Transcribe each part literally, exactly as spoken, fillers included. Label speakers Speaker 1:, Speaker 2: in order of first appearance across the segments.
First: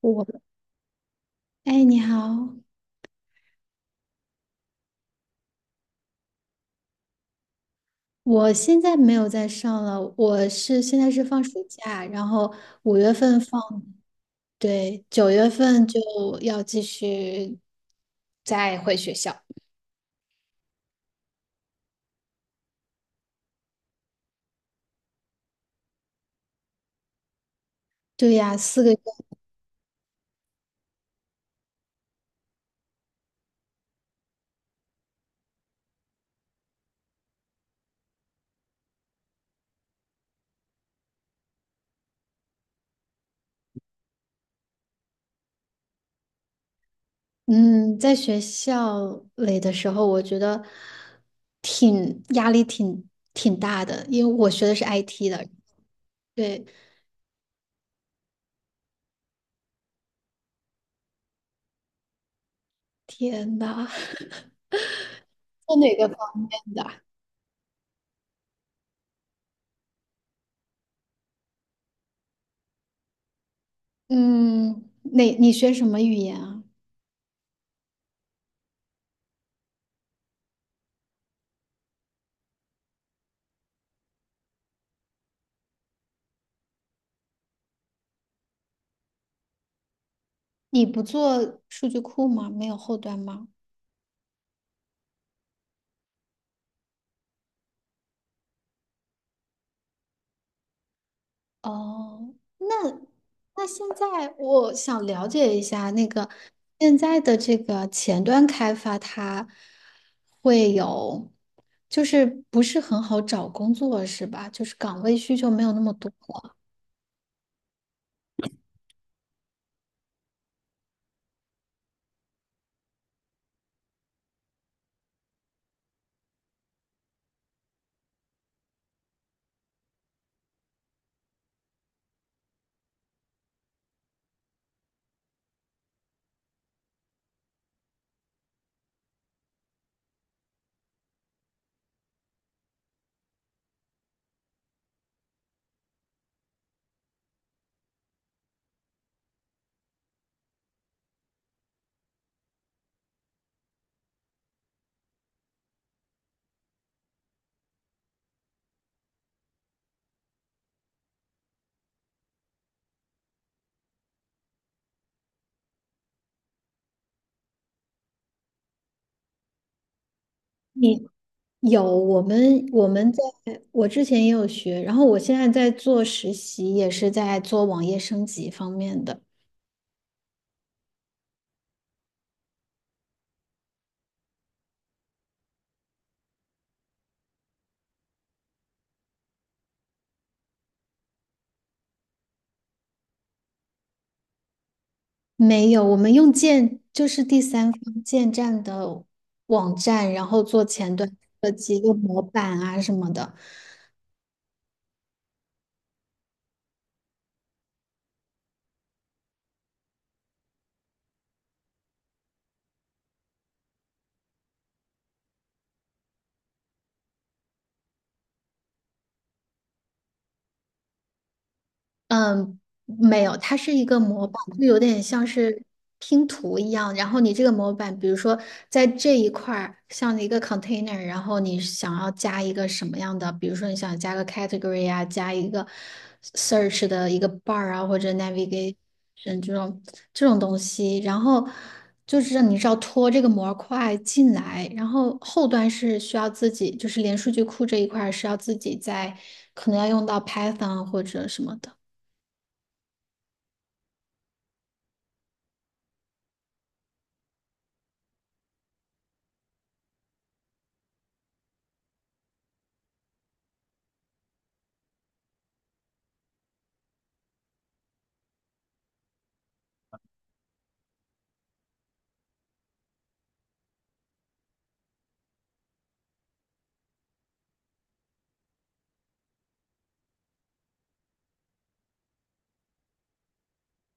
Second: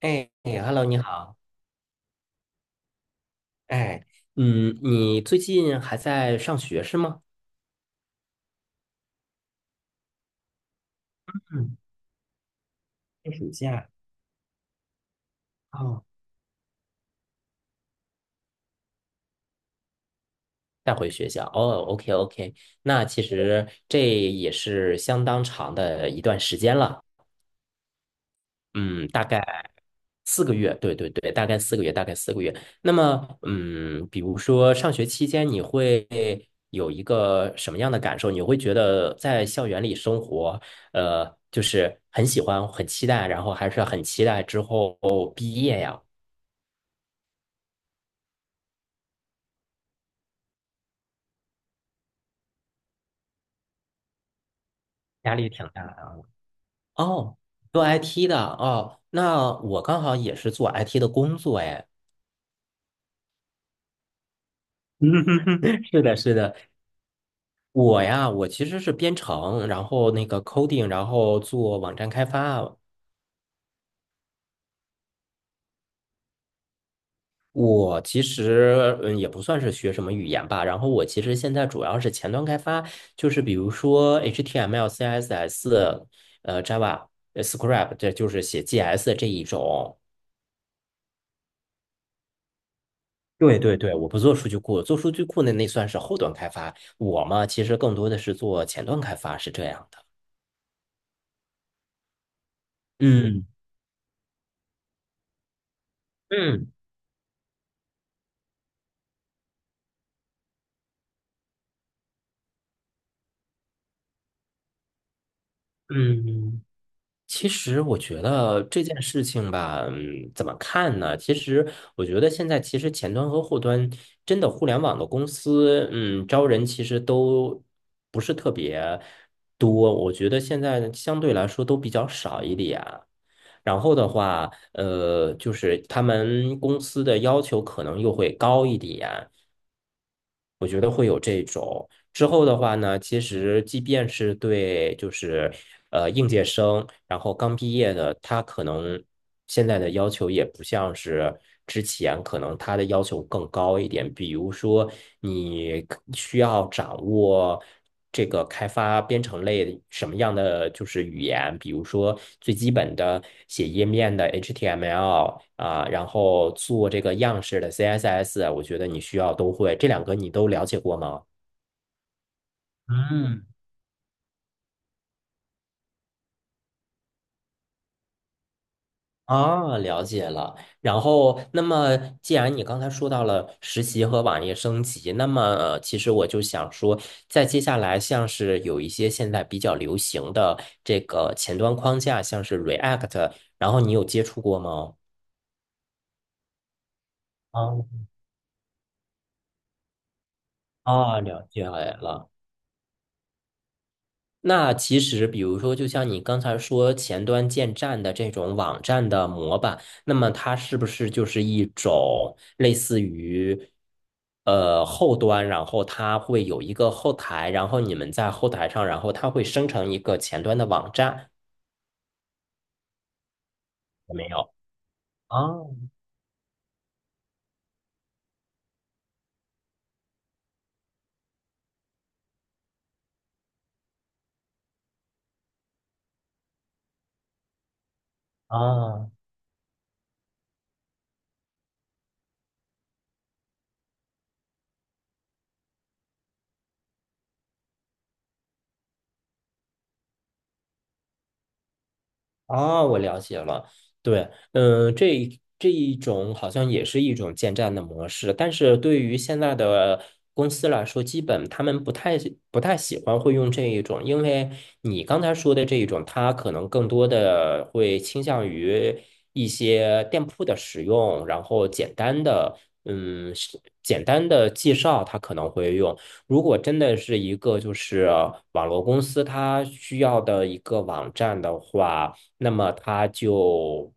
Speaker 1: 我，
Speaker 2: 哎 h e l l o 你好。
Speaker 1: 哎，你好，
Speaker 2: 哎，嗯，你最近还在上学是吗？
Speaker 1: 我现在没有在上了，我是现在是放暑
Speaker 2: 嗯，
Speaker 1: 假，然后五月
Speaker 2: 在
Speaker 1: 份
Speaker 2: 暑
Speaker 1: 放，
Speaker 2: 假。
Speaker 1: 对，九月份就
Speaker 2: 哦，
Speaker 1: 要继续再回学校。
Speaker 2: 再回学校。哦，OK OK，那其实这也是相当长的一段时间了。
Speaker 1: 对呀，四个月，
Speaker 2: 嗯，大概四个月，对对对，大概四个月，大概四个月。那么，嗯，比如说上学期间，你会有一个什么样的感受？你会觉得在校园里生活，呃，就是很喜欢、很期待，然后还是很期待之后毕业呀，
Speaker 1: 嗯，在学校里的时候，我觉得挺压力挺挺大的，因为我学的是 I T
Speaker 2: 压
Speaker 1: 的，
Speaker 2: 力挺大的。
Speaker 1: 对，
Speaker 2: 哦，做 I T 的哦，那我刚好也是做 I T 的工作哎。
Speaker 1: 天呐，做 哪
Speaker 2: 是
Speaker 1: 个
Speaker 2: 的，
Speaker 1: 方
Speaker 2: 是
Speaker 1: 面
Speaker 2: 的，
Speaker 1: 的？
Speaker 2: 我呀，我其实是编程，然后那个 coding，然后做网站开发。
Speaker 1: 嗯，哪，你学什么语言啊？
Speaker 2: 我其实嗯也不算是学什么语言吧，然后我其实现在主要是前端开发，就是比如说 H T M L、C S S、呃 Java、呃 Script，这就是写 G S 这一种。
Speaker 1: 你不做数据库吗？没有后端吗？
Speaker 2: 对对对，我不做数据库，做数据库那那算是后端开发。我嘛，其实更多的是做前端开发，是这样的。
Speaker 1: 哦，那
Speaker 2: 嗯
Speaker 1: 那现在我想了解一下，那个
Speaker 2: 嗯
Speaker 1: 现在的这个前端开发，它会有，就是不是很好找工作是吧？就是岗位需求没有那么多。
Speaker 2: 嗯。其实我觉得这件事情吧，嗯，怎么看呢？其实我觉得现在其实前端和后端真的互联网的公司，嗯，招人其实都不是特别多，我觉得现在相对来说都比较少一点。然后的话，呃，就是他们公司的要求可能又会高一点，我觉得会有这种。之后的话呢，其实即便是对就是呃应届生，然后刚毕业的，他可能现在的要求也不像是之前，可能他的要求更高一点。比如说，你可需要掌握这个开发编程类什么样的就是语言，比如说最基本的写页面的 H T M L 啊，然后做这个样式的 C S S，我觉得你需要都会。这两个你都了解过
Speaker 1: 你
Speaker 2: 吗？
Speaker 1: 有我们我们在
Speaker 2: 嗯，
Speaker 1: 我之前也有学，然后我现在在做实习，也是在做网页升级方面的。
Speaker 2: 啊，了解了。然后，那么既然你刚才说到了实习和网页升级，那么呃其实我就想说，在接下来像是有一些现在比较流行的这个前端框架，像是 React，然后你有接触过吗？
Speaker 1: 没有，我们用建就是第三
Speaker 2: 啊，
Speaker 1: 方建站的网站，然后做前端
Speaker 2: 啊，了
Speaker 1: 设
Speaker 2: 解
Speaker 1: 计，用模
Speaker 2: 了。
Speaker 1: 板啊什么的。
Speaker 2: 那其实，比如说，就像你刚才说前端建站的这种网站的模板，那么它是不是就是一种类似于呃后端，然后它会有一个后台，然后你们在后台上，然后它会生成一个前端的网站，
Speaker 1: 嗯，没有，它是一个
Speaker 2: 有
Speaker 1: 模
Speaker 2: 没有？
Speaker 1: 板，就有点像
Speaker 2: 啊
Speaker 1: 是拼图一样。然后你这个模板，比如说在这一块儿，像一个 container，然后你想要加一个什么样的，比如说你想加个 category 啊，加一个 search 的一个 bar 啊，或者 navigation
Speaker 2: 啊
Speaker 1: 这种这种东西，然后就是让你是要拖这个模块进来，然后后端是需要自己，就是连数据库这一块儿是要自己在，可能要用到 Python 或者什么的。
Speaker 2: 啊，我了解了。对，嗯，这一这一种好像也是一种建站的模式，但是对于现在的公司来说，基本他们不太不太喜欢会用这一种，因为你刚才说的这一种，它可能更多的会倾向于一些店铺的使用，然后简单的，嗯，是简单的介绍，它可能会用。如果真的是一个就是网络公司，它需要的一个网站的话。那么他就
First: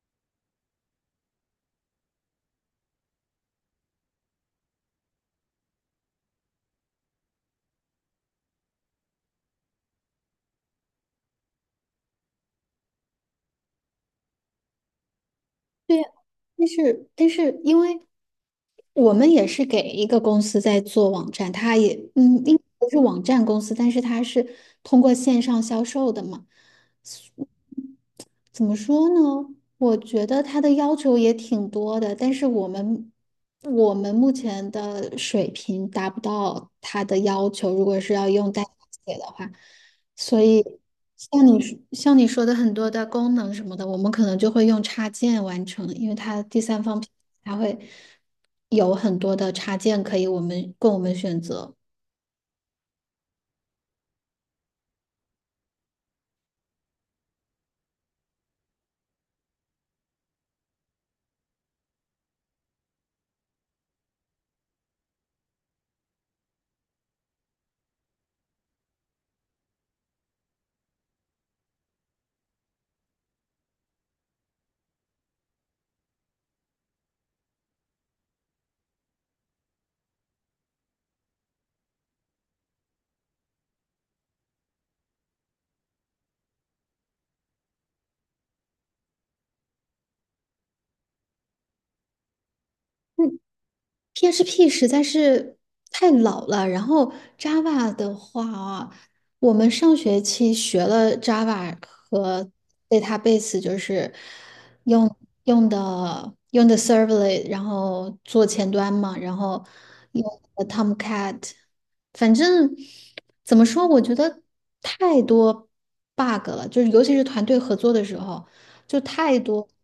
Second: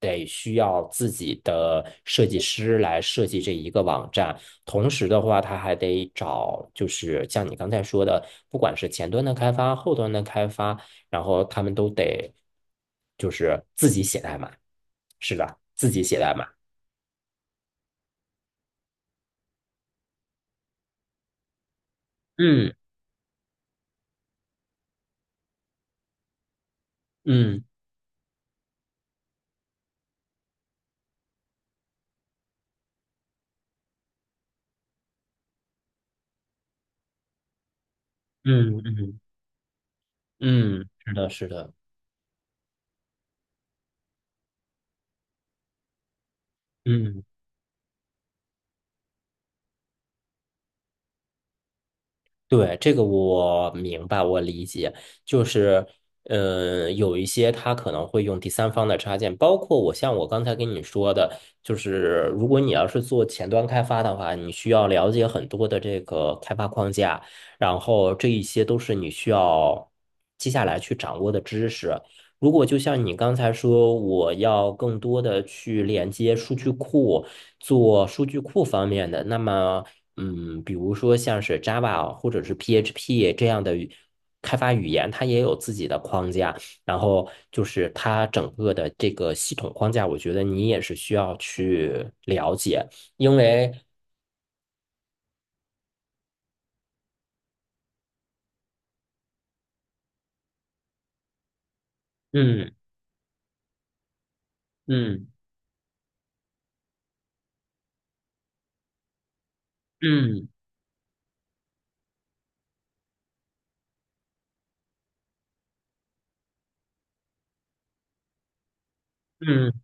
Speaker 2: 得需要自己的设计师来设计这一个网站，同时的话，他还得找，就是像你刚才说的，不管是前端的开发、后端的开发，然后他们都得就是自己写代码，是的，自
Speaker 1: 对
Speaker 2: 己
Speaker 1: 呀，
Speaker 2: 写代码。
Speaker 1: 但是但是，因为我们也是给一个公司在做网站，它也嗯，应该
Speaker 2: 嗯
Speaker 1: 不是网站公司，但是它是通过线上销售的嘛。
Speaker 2: 嗯
Speaker 1: 怎么说呢？我觉得他的要求也挺多的，但是我们我们目前的水平达不到他的要求，如果是要用代码
Speaker 2: 嗯
Speaker 1: 写
Speaker 2: 嗯
Speaker 1: 的话，所以
Speaker 2: 嗯，是的，
Speaker 1: 像
Speaker 2: 是
Speaker 1: 你
Speaker 2: 的，
Speaker 1: 说像你说的很多的功能什么的，我们可能就会用插件完成，因为它第三方平
Speaker 2: 嗯。
Speaker 1: 台它会有很多的插件可以我们供我们选择。
Speaker 2: 对，这个我明白，我理解，就是，嗯，有一些他可能会用第三方的插件，包括我像我刚才跟你说的，就是如果你要是做前端开发的话，你需要了解很多的这个开发框架，然后这一些都是你需要接下来去掌握的知识。如果就像你刚才说，我要更多的去连接数据库，做数据库方面的，那么。嗯，比如说像是 Java 或者是 P H P 这样的语开发语言，它也有自己的框架。然后就是它整个的这个系统框架，我觉得你也是需要去了解，因为
Speaker 1: P H P 实在是太老了，然后 Java 的话啊，我们上学期学了 Java 和
Speaker 2: 嗯
Speaker 1: database，就是用
Speaker 2: 嗯
Speaker 1: 用的用的 Servlet，然后做前端嘛，然后用
Speaker 2: 嗯
Speaker 1: 的 Tomcat，反正怎么说，我觉得太多 bug 了，就是尤其是团队合作的时候，就太多，
Speaker 2: 嗯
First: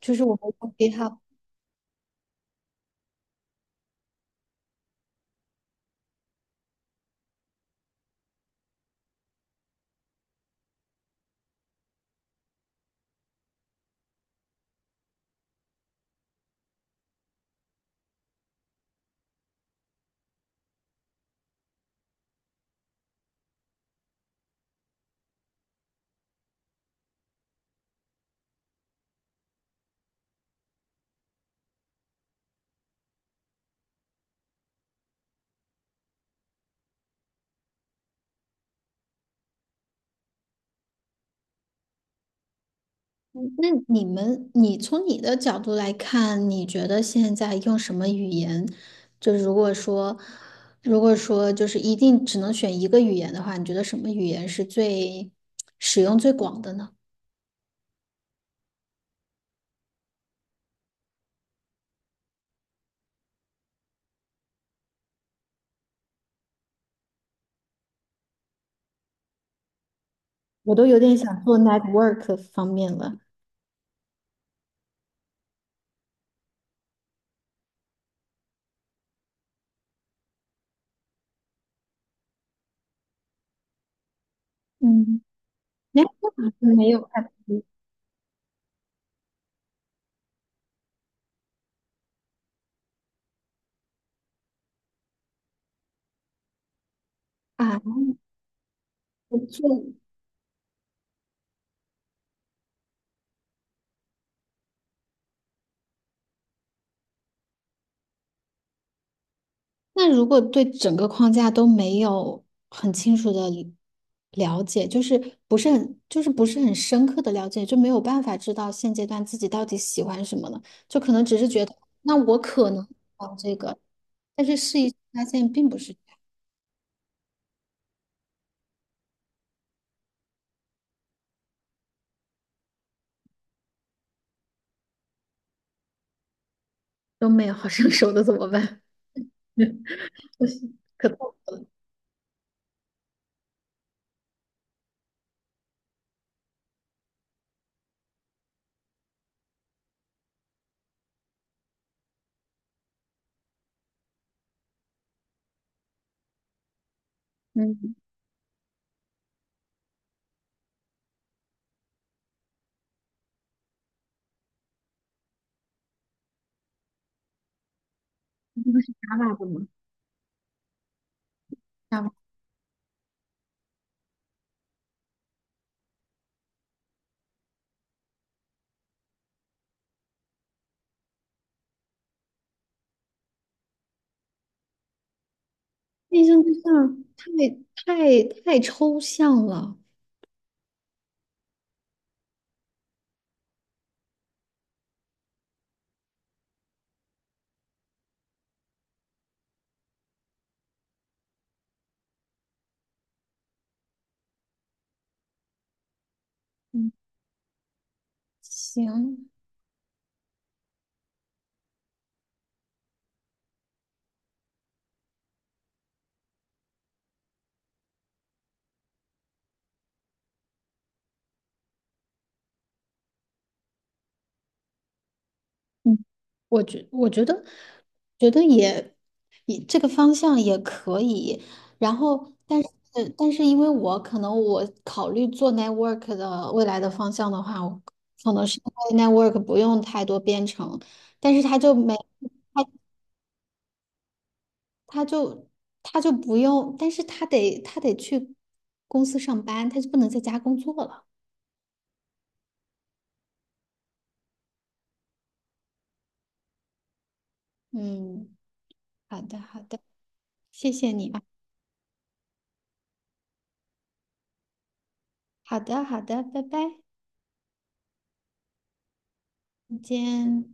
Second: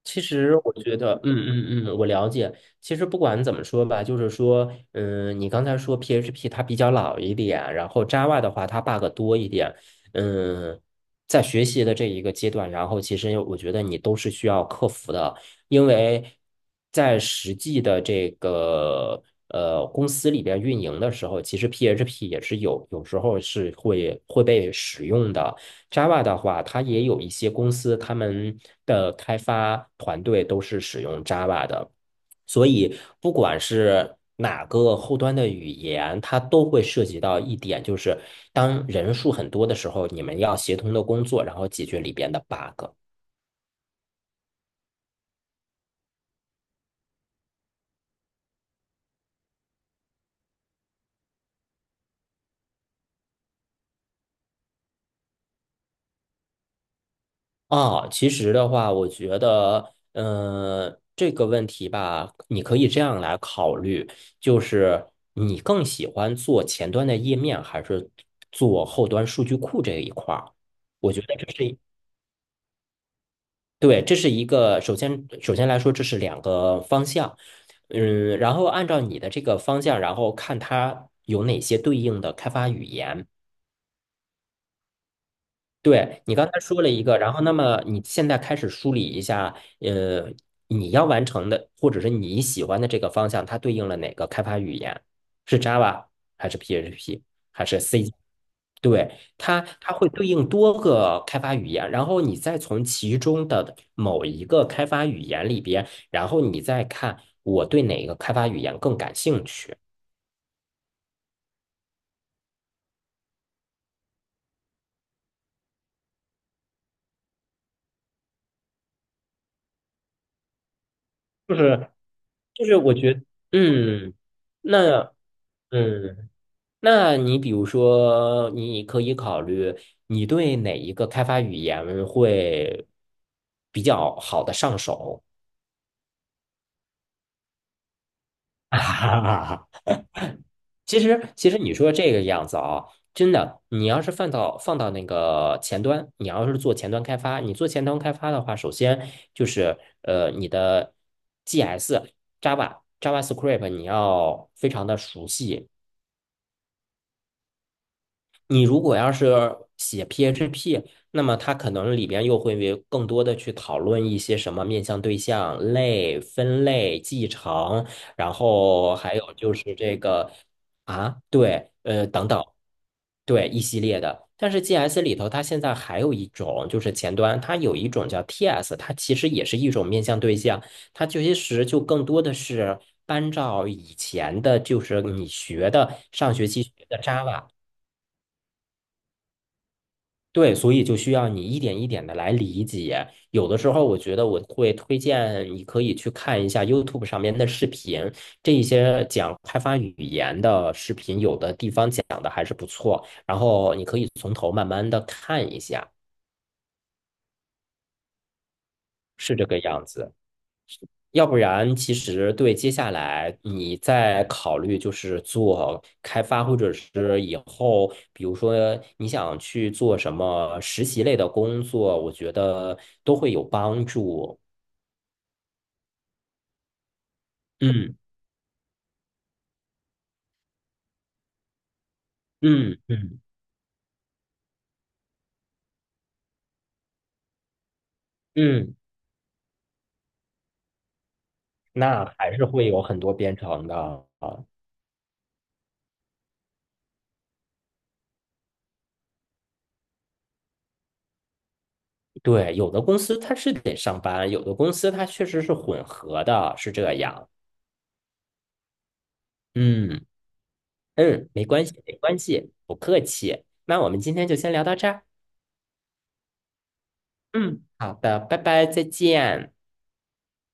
Speaker 1: 就
Speaker 2: 其
Speaker 1: 是我们
Speaker 2: 实
Speaker 1: 用
Speaker 2: 我觉得，
Speaker 1: GitHub。
Speaker 2: 嗯嗯嗯，我了解。其实不管怎么说吧，就是说，嗯，你刚才说 P H P 它比较老一点，然后 Java 的话它 bug 多一点，嗯，在学习的这一个阶段，然后其实我觉得你都是需要克服的，因为在实际的这个呃公司里边运营的时候，其实 P H P 也是有有时候是会会被使用的。Java 的话，它也有一些公司，他们的开发团队都是使用 Java 的，所以不管是哪个后端的语言，它都会涉及到一点，就是当人数很多的时候，你们要协同的工作，然后解决里边的 bug。
Speaker 1: 那你们，你从你的角度来看，你觉得现在用什么语言？就是如果说，如果说就是一定只能选一个语言的话，你觉得什么语言是最使用最广的呢？
Speaker 2: 啊，其实的话，我觉得，嗯、这个问题吧，你可以这样来考虑，就是你更喜欢做前端的页面，还是做后端数据库这一块儿？
Speaker 1: 我都有
Speaker 2: 我
Speaker 1: 点
Speaker 2: 觉得
Speaker 1: 想
Speaker 2: 这
Speaker 1: 做
Speaker 2: 是一
Speaker 1: network 方面了。
Speaker 2: 对，这是一个，首先，首先来说，这是两个方向，嗯，然后按照你的这个方向，然后看它有哪些对应的开发语言。
Speaker 1: 嗯
Speaker 2: 对，你
Speaker 1: ，network
Speaker 2: 刚才说了
Speaker 1: 没有
Speaker 2: 一个，
Speaker 1: app
Speaker 2: 然后那么你现在开始梳理一下，呃，你要完成的或者是你喜欢的这个方向，它对应了哪个开发语言？是 Java 还是 P H P 还
Speaker 1: 啊，
Speaker 2: 是 C？对，
Speaker 1: 不
Speaker 2: 它
Speaker 1: 错
Speaker 2: 它会对应多个开发语言，然后你再从其中的某一个开发语言里边，然后你再看我对哪个开发语言更感兴趣。
Speaker 1: 那如果对整个框架都没有很清楚的了解，就是不是很，就是不是很深刻的了解，就没有办法知道现阶段自己到底喜欢什么了，就可能只是
Speaker 2: 就
Speaker 1: 觉得，
Speaker 2: 是
Speaker 1: 那我
Speaker 2: 就
Speaker 1: 可
Speaker 2: 是，
Speaker 1: 能
Speaker 2: 我觉得，
Speaker 1: 往这个，
Speaker 2: 嗯，
Speaker 1: 但是试一试
Speaker 2: 那
Speaker 1: 发现并不是这样
Speaker 2: 嗯。那你比如说，你可以考虑你对哪一个开发语言会比较好的上手。
Speaker 1: 都没有好上手的怎么办？我是
Speaker 2: 其
Speaker 1: 可
Speaker 2: 实，
Speaker 1: 痛
Speaker 2: 其
Speaker 1: 苦
Speaker 2: 实
Speaker 1: 了，
Speaker 2: 你说这个样子啊，真的，你要是放到放到那个前端，你要是做前端开发，你做前端开发的话，首先就是呃，你的 G S、Java、JavaScript 你要非常的熟悉，
Speaker 1: 嗯，
Speaker 2: 你如果要是写 P H P，那么它可能里边又会为更多的去讨论一些什么面向对象、类、分类、继承，然后还
Speaker 1: 打
Speaker 2: 有
Speaker 1: 靶的
Speaker 2: 就
Speaker 1: 嘛。
Speaker 2: 是这个啊，对，
Speaker 1: 打道
Speaker 2: 呃，
Speaker 1: 吗？
Speaker 2: 等等。对，一系列的。但是 G S 里头，它现在还有一种，就是前端，它有一种叫 T S，它其实也是一种面向对象，它其实就更多的是搬照以前的，就是你学的
Speaker 1: 内
Speaker 2: 上学
Speaker 1: 对
Speaker 2: 期学的
Speaker 1: 象
Speaker 2: Java，
Speaker 1: 太太太抽象了，
Speaker 2: 对，所以就需要你一点一点的来理解。有的时候，我觉得我会推荐你可以去看一下 YouTube 上面的视频，这一些讲开发语言的视频，有的地方讲的还是不错。然后你可以从头慢慢的看一下，
Speaker 1: 嗯，行，
Speaker 2: 是这个样子。要不然，其实对接下来你再考虑就是做开发，或者是以后，比如说你想去做什么实习类的工作，我觉得都会有帮助。
Speaker 1: 嗯，我觉我觉得
Speaker 2: 嗯
Speaker 1: 觉得也也这个方向也可以，然后但是
Speaker 2: 嗯嗯
Speaker 1: 但是因为我可能我考虑做 network 的未来的方向的话，我可能是
Speaker 2: 嗯，
Speaker 1: 因为 network 不用太多编程，但是他就没
Speaker 2: 那还是会有很多编程的啊。
Speaker 1: 他就他就不用，但是他得他得去公司上班，他就不能在家工作了。
Speaker 2: 对，有的公司它是得上班，有的公司它确实是混合的，是这样。
Speaker 1: 嗯，好的好的，
Speaker 2: 嗯
Speaker 1: 谢谢你啊，
Speaker 2: 嗯，没关系，没关系，不客气。那我们今天就先聊到这儿。
Speaker 1: 好的好的，拜拜，
Speaker 2: 嗯，好的，拜拜，再见。
Speaker 1: 再见。